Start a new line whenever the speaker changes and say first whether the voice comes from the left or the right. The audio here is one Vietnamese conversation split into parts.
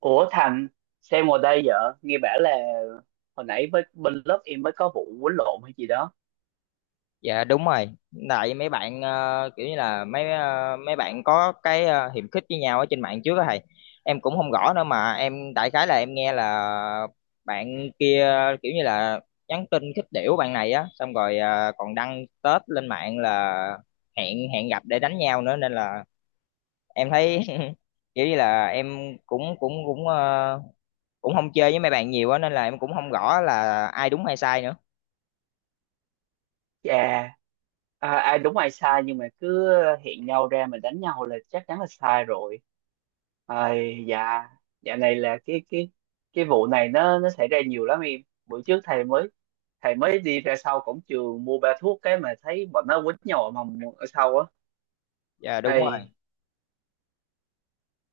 right: Ủa Thành, xem ngồi đây vợ, nghe bảo là hồi nãy với bên lớp em mới có vụ quýnh lộn hay gì đó.
left: Dạ đúng rồi. Tại mấy bạn kiểu như là mấy bạn có hiềm khích với nhau ở trên mạng trước đó thầy. Em cũng không rõ nữa mà em đại khái là em nghe là bạn kia kiểu như là nhắn tin khích đểu bạn này á, xong rồi còn đăng tết lên mạng là hẹn hẹn gặp để đánh nhau nữa nên là em thấy kiểu như là em cũng cũng cũng ờ, cũng không chơi với mấy bạn nhiều á nên là em cũng không rõ là ai đúng hay sai nữa.
right: Chà, à, ai đúng ai sai nhưng mà cứ hẹn nhau ra mà đánh nhau là chắc chắn là sai rồi. Ai dạ, dạo này là cái vụ này nó xảy ra nhiều lắm em. Bữa trước thầy mới đi ra sau cổng trường mua ba thuốc cái mà thấy bọn nó quýnh nhau ở mòng ở sau
left: Dạ
right: á.
left: đúng rồi.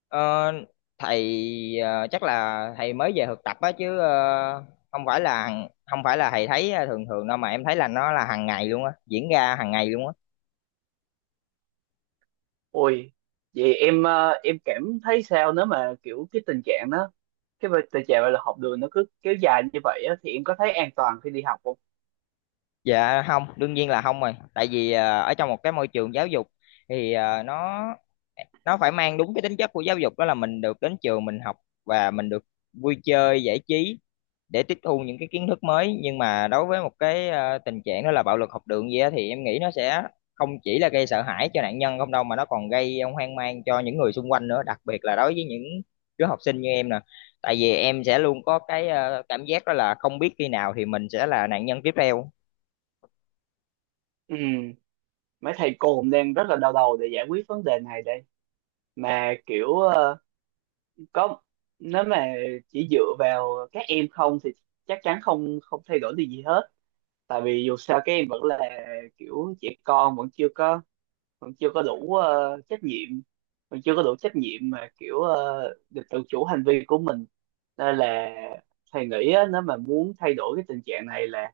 left: Ờ, thầy Chắc là thầy mới về thực tập á chứ không phải là không phải là thầy thấy thường thường đâu mà em thấy là nó là hàng ngày luôn á diễn ra hàng ngày luôn á.
right: Ôi, vậy em em cảm thấy sao nếu mà kiểu cái tình trạng đó, cái việc- tình trạng là học đường nó cứ kéo dài như vậy á, thì em có thấy an toàn khi đi học không?
left: Dạ không, đương nhiên là không rồi, tại vì ở trong một cái môi trường giáo dục thì nó phải mang đúng cái tính chất của giáo dục, đó là mình được đến trường mình học và mình được vui chơi giải trí để tiếp thu những cái kiến thức mới. Nhưng mà đối với một cái tình trạng đó là bạo lực học đường gì á thì em nghĩ nó sẽ không chỉ là gây sợ hãi cho nạn nhân không đâu, mà nó còn gây hoang mang cho những người xung quanh nữa, đặc biệt là đối với những đứa học sinh như em nè. Tại vì em sẽ luôn có cái cảm giác đó là không biết khi nào thì mình sẽ là nạn nhân tiếp theo.
right: Ừ, mấy thầy cô cũng đang rất là đau đầu để giải quyết vấn đề này đây. Mà kiểu có nếu mà chỉ dựa vào các em không thì chắc chắn không không thay đổi được gì hết. Tại vì dù sao các em vẫn là kiểu trẻ con vẫn chưa có mình chưa có đủ trách nhiệm mình chưa có đủ trách nhiệm mà kiểu được tự chủ hành vi của mình nên là thầy nghĩ á, nếu mà muốn thay đổi cái tình trạng này là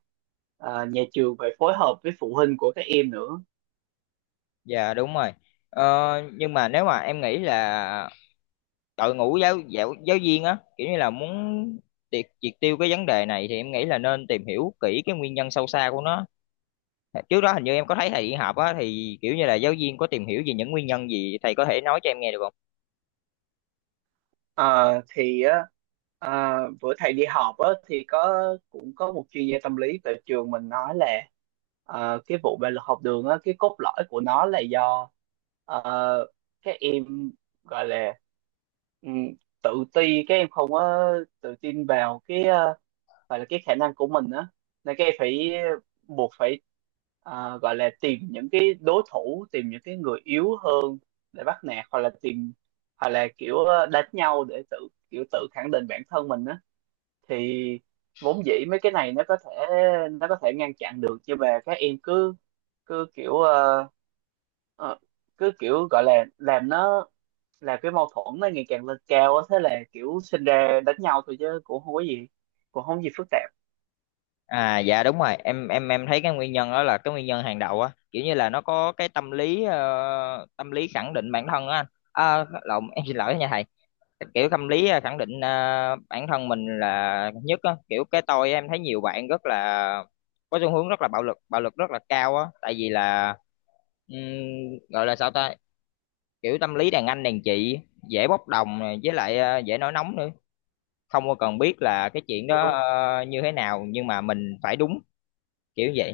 right: nhà trường phải phối hợp với phụ huynh của các em nữa.
left: Dạ đúng rồi. Ờ, nhưng mà nếu mà em nghĩ là đội ngũ giáo giáo giáo viên á, kiểu như là muốn triệt triệt tiêu cái vấn đề này, thì em nghĩ là nên tìm hiểu kỹ cái nguyên nhân sâu xa của nó. Trước đó hình như em có thấy thầy đi họp á, thì kiểu như là giáo viên có tìm hiểu về những nguyên nhân gì, thầy có thể nói cho em nghe được không?
right: Ờ, thì á à, bữa thầy đi họp á thì có cũng có một chuyên gia tâm lý tại trường mình nói là cái vụ bạo lực học đường á, cái cốt lõi của nó là do ờ, các em gọi là ừ, tự ti, các em không có tự tin vào cái gọi là cái khả năng của mình á, nên các em phải buộc phải gọi là tìm những cái đối thủ, tìm những cái người yếu hơn để bắt nạt, hoặc là tìm hoặc là kiểu đánh nhau để tự kiểu tự khẳng định bản thân mình á. Thì vốn dĩ mấy cái này nó có thể ngăn chặn được, nhưng mà các em cứ cứ kiểu ờ, cứ kiểu gọi là làm nó làm cái mâu thuẫn nó ngày càng lên cao á, thế là kiểu sinh ra đánh nhau thôi, chứ cũng không có gì cũng không có gì phức tạp.
left: À, dạ đúng rồi, em thấy cái nguyên nhân đó là cái nguyên nhân hàng đầu á, kiểu như là nó có cái tâm lý tâm lý khẳng định bản thân á. Lộn, em xin lỗi nha thầy. Kiểu tâm lý khẳng định bản thân mình là nhất á, kiểu cái tôi. Em thấy nhiều bạn rất là có xu hướng rất là bạo lực, bạo lực rất là cao á, tại vì là ừm, gọi là sao ta, kiểu tâm lý đàn anh đàn chị, dễ bốc đồng này, với lại dễ nổi nóng nữa, không có cần biết là cái chuyện đó
right: Đúng,
left: như thế nào nhưng mà mình phải đúng, kiểu vậy.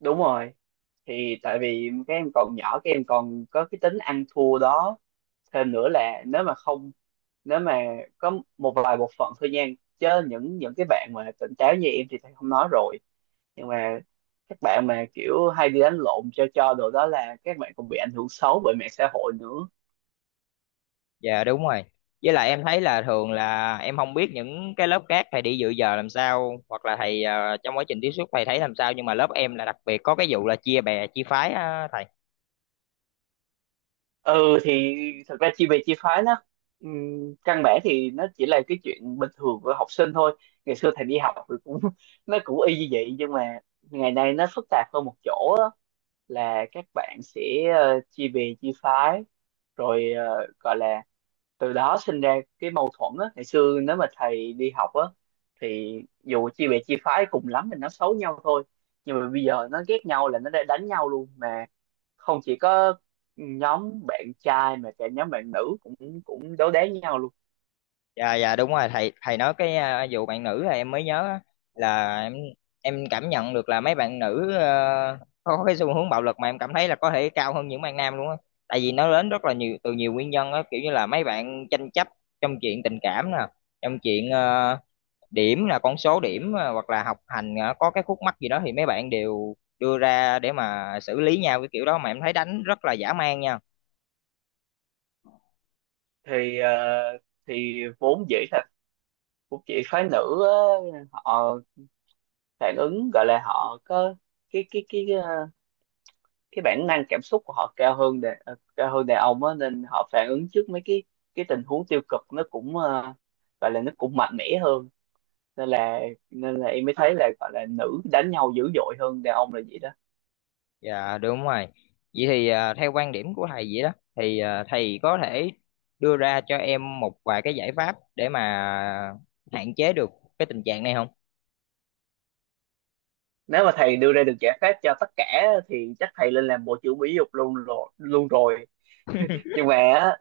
right: đúng rồi, thì tại vì các em còn nhỏ, các em còn có cái tính ăn thua đó. Thêm nữa là nếu mà không nếu mà có một vài bộ phận thôi nha, chứ những cái bạn mà tỉnh táo như em thì thầy không nói rồi, nhưng mà các bạn mà kiểu hay đi đánh lộn cho đồ đó là các bạn còn bị ảnh hưởng xấu bởi mạng xã hội nữa.
left: Dạ đúng rồi. Với lại em thấy là thường là em không biết những cái lớp khác thầy đi dự giờ làm sao, hoặc là thầy trong quá trình tiếp xúc thầy thấy làm sao, nhưng mà lớp em là đặc biệt có cái vụ là chia bè chia phái á thầy.
right: Ừ thì thật ra chia bè chia phái nó căn bản thì nó chỉ là cái chuyện bình thường của học sinh thôi. Ngày xưa thầy đi học thì cũng nó cũng y như vậy, nhưng mà ngày nay nó phức tạp hơn một chỗ á. Là các bạn sẽ chia bè chia phái rồi gọi là từ đó sinh ra cái mâu thuẫn á. Ngày xưa nếu mà thầy đi học á thì dù chia bè chia phái cùng lắm thì nó xấu nhau thôi, nhưng mà bây giờ nó ghét nhau là nó đã đánh nhau luôn mà, không chỉ có nhóm bạn trai mà cả nhóm bạn nữ cũng cũng đấu đá với nhau luôn.
left: Dạ dạ đúng rồi, thầy thầy nói cái vụ bạn nữ là em mới nhớ á, là em cảm nhận được là mấy bạn nữ có cái xu hướng bạo lực mà em cảm thấy là có thể cao hơn những bạn nam luôn á. Tại vì nó đến rất là nhiều từ nhiều nguyên nhân á, kiểu như là mấy bạn tranh chấp trong chuyện tình cảm nè, trong chuyện điểm, là con số điểm hoặc là học hành có cái khúc mắc gì đó thì mấy bạn đều đưa ra để mà xử lý nhau cái kiểu đó, mà em thấy đánh rất là dã man nha.
right: Thì thì vốn dĩ là vốn dĩ phái nữ á, họ phản ứng gọi là họ có cái cái cái, ờ, cái bản năng cảm xúc của họ cao hơn đàn cao hơn đàn ông á, nên họ phản ứng trước mấy cái tình huống tiêu cực nó cũng gọi là nó cũng mạnh mẽ hơn, nên là nên là em mới thấy là gọi là nữ đánh nhau dữ dội hơn đàn ông là vậy đó.
left: Dạ đúng rồi. Vậy thì theo quan điểm của thầy vậy đó thì thầy có thể đưa ra cho em một vài cái giải pháp để mà hạn chế được cái tình trạng này không?
right: Nếu mà thầy đưa ra được giải pháp cho tất cả thì chắc thầy lên làm bộ trưởng Mỹ dục luôn rồi luôn rồi, nhưng mà á,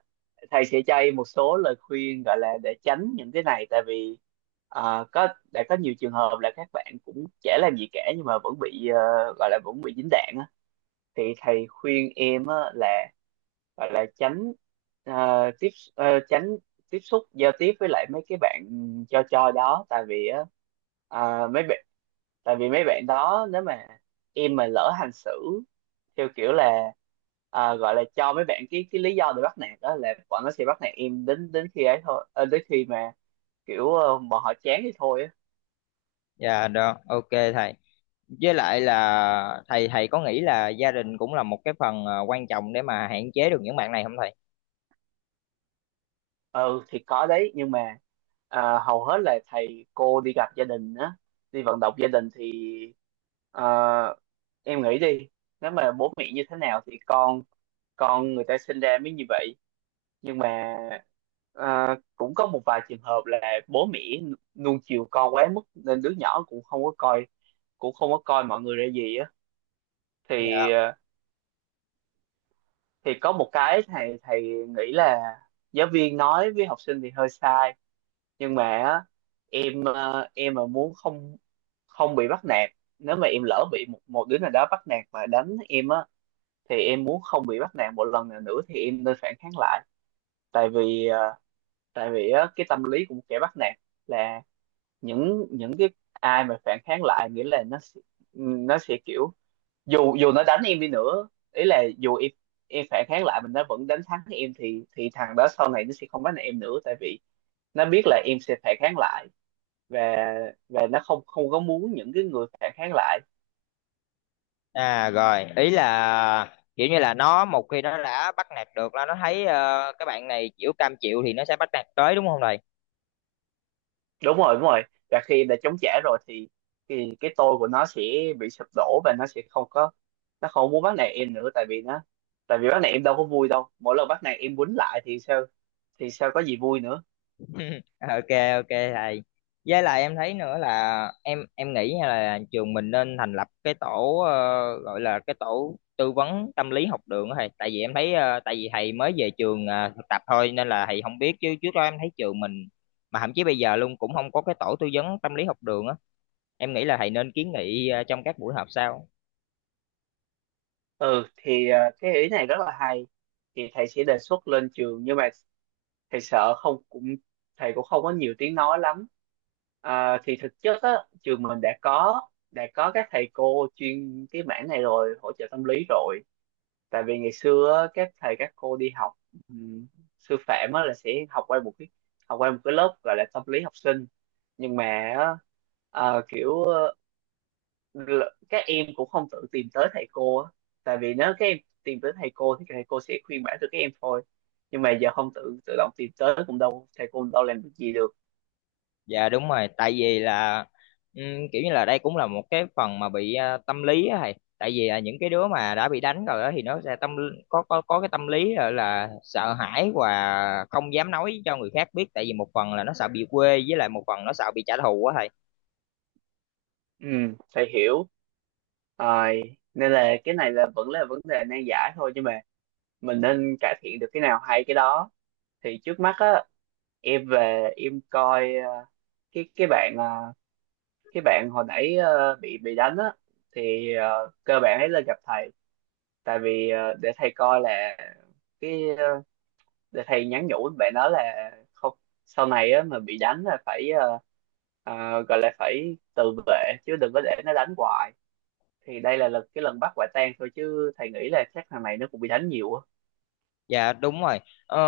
right: thầy sẽ cho em một số lời khuyên gọi là để tránh những cái này. Tại vì có đã có nhiều trường hợp là các bạn cũng chả làm gì cả nhưng mà vẫn bị gọi là vẫn bị dính đạn á. Thì thầy khuyên em á, là gọi là tránh ờ, tiếp tránh tiếp xúc giao tiếp với lại mấy cái bạn cho đó. Tại vì á ờ, mấy bạn tại vì mấy bạn đó nếu mà em mà lỡ hành xử theo kiểu là gọi là cho mấy bạn cái lý do để bắt nạt đó, là bọn nó sẽ bắt nạt em đến đến khi ấy thôi đến khi mà kiểu bọn họ chán thì thôi á.
left: Dạ đó, ok thầy. Với lại là thầy thầy có nghĩ là gia đình cũng là một cái phần quan trọng để mà hạn chế được những bạn này không thầy?
right: Ừ thì có đấy, nhưng mà à, hầu hết là thầy cô đi gặp gia đình á, đi vận động gia đình thì à, em nghĩ đi, nếu mà bố mẹ như thế nào thì con người ta sinh ra mới như vậy. Nhưng mà à, cũng có một vài trường hợp là bố mẹ nuông chiều con quá mức nên đứa nhỏ cũng không có coi cũng không có coi mọi người ra gì á. Thì à, thì có một cái thầy thầy nghĩ là giáo viên nói với học sinh thì hơi sai, nhưng mà á, em em mà muốn không không bị bắt nạt nếu mà em lỡ bị một một đứa nào đó bắt nạt và đánh em á, thì em muốn không bị bắt nạt một lần nào nữa thì em nên phản kháng lại. Tại vì tại vì á cái tâm lý của một kẻ bắt nạt là những cái ai mà phản kháng lại nghĩa là nó sẽ kiểu dù dù nó đánh em đi nữa, ý là dù em phản kháng lại mình, nó vẫn đánh thắng em thì thằng đó sau này nó sẽ không bắt nạt em nữa, tại vì nó biết là em sẽ phản kháng lại. và và nó không không có muốn những cái người phản kháng lại.
left: À rồi, ý là kiểu như là nó một khi nó đã bắt nạt được là nó thấy cái bạn này chịu, cam chịu, thì nó sẽ bắt nạt tới, đúng không thầy?
right: Đúng rồi đúng rồi, và khi đã chống trả rồi thì cái tôi của nó sẽ bị sụp đổ và nó sẽ không có nó không muốn bắt nạt em nữa. Tại vì nó tại vì bắt nạt em đâu có vui đâu, mỗi lần bắt nạt em quýnh lại thì sao, thì sao có gì vui nữa.
left: Ok, ok thầy. Với lại em thấy nữa là em nghĩ nha, là trường mình nên thành lập cái tổ gọi là cái tổ tư vấn tâm lý học đường á thầy. Tại vì em thấy tại vì thầy mới về trường thực tập thôi nên là thầy không biết, chứ trước đó em thấy trường mình mà thậm chí bây giờ luôn cũng không có cái tổ tư vấn tâm lý học đường á. Em nghĩ là thầy nên kiến nghị trong các buổi họp sau.
right: Ừ thì cái ý này rất là hay, thì thầy sẽ đề xuất lên trường, nhưng mà thầy sợ không cũng thầy cũng không có nhiều tiếng nói lắm. À, thì thực chất á, trường mình đã có các thầy cô chuyên cái mảng này rồi, hỗ trợ tâm lý rồi. Tại vì ngày xưa á, các thầy các cô đi học ừm, sư phạm á là sẽ học qua một cái học qua một cái lớp gọi là tâm lý học sinh. Nhưng mà á, kiểu các em cũng không tự tìm tới thầy cô á. Tại vì nếu các em tìm tới thầy cô thì thầy cô sẽ khuyên bảo cho các em thôi, nhưng mà giờ không tự tự động tìm tới cũng đâu thầy cô đâu làm được gì được.
left: Dạ đúng rồi, tại vì là ừm, kiểu như là đây cũng là một cái phần mà bị tâm lý á thầy. Tại vì là những cái đứa mà đã bị đánh rồi á thì nó sẽ có cái tâm lý là sợ hãi và không dám nói cho người khác biết, tại vì một phần là nó sợ bị quê, với lại một phần nó sợ bị trả thù á thầy.
right: Ừ, thầy hiểu rồi, nên là cái này là vẫn là vấn đề nan giải thôi, nhưng mà mình nên cải thiện được cái nào hay cái đó. Thì trước mắt á, em về em coi cái cái bạn ờ, cái bạn hồi nãy bị đánh á, thì cơ bản ấy là gặp thầy. Tại vì để thầy coi là cái để thầy nhắn nhủ với bạn đó là không, sau này á mà bị đánh là phải gọi là phải tự vệ chứ đừng có để nó đánh hoài. Thì đây là lần cái lần bắt quả tang thôi chứ thầy nghĩ là chắc thằng này nó cũng bị đánh nhiều á.
left: Dạ đúng rồi. Ờ,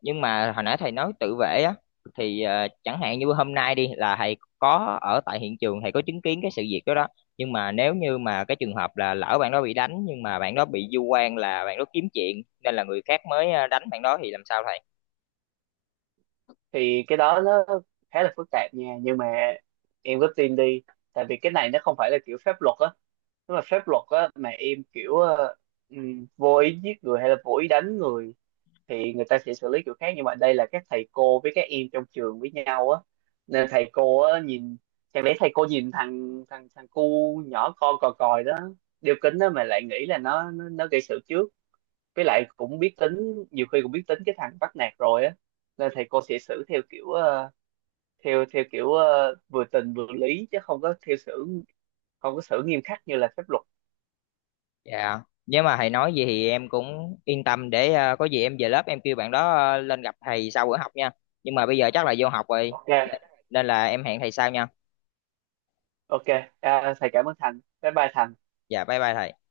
left: nhưng mà hồi nãy thầy nói tự vệ á, thì chẳng hạn như hôm nay đi là thầy có ở tại hiện trường, thầy có chứng kiến cái sự việc đó đó. Nhưng mà nếu như mà cái trường hợp là lỡ bạn đó bị đánh nhưng mà bạn đó bị vu oan là bạn đó kiếm chuyện, nên là người khác mới đánh bạn đó, thì làm sao thầy?
right: Thì cái đó nó khá là phức tạp nha, nhưng mà em cứ tin đi. Tại vì cái này nó không phải là kiểu pháp luật á, nếu mà pháp luật á mà em kiểu vô ý giết người hay là vô ý đánh người thì người ta sẽ xử lý kiểu khác. Nhưng mà đây là các thầy cô với các em trong trường với nhau á, nên thầy cô á nhìn, chẳng lẽ thầy cô nhìn thằng thằng thằng cu nhỏ con cò còi đó, đeo kính đó mà lại nghĩ là nó gây sự trước, với lại cũng biết tính nhiều khi cũng biết tính cái thằng bắt nạt rồi á. Nên thầy cô sẽ xử theo kiểu ờ, theo theo kiểu vừa tình vừa lý, chứ không có theo xử không có xử nghiêm khắc như là pháp luật.
left: Dạ. Nếu mà thầy nói gì thì em cũng yên tâm để có gì em về lớp em kêu bạn đó lên gặp thầy sau bữa học nha. Nhưng mà bây giờ chắc là vô học rồi
right: Ok,
left: nên nên là em hẹn thầy sau nha.
right: ok. À, thầy cảm ơn Thành, bye bye Thành.
left: Dạ bye bye thầy.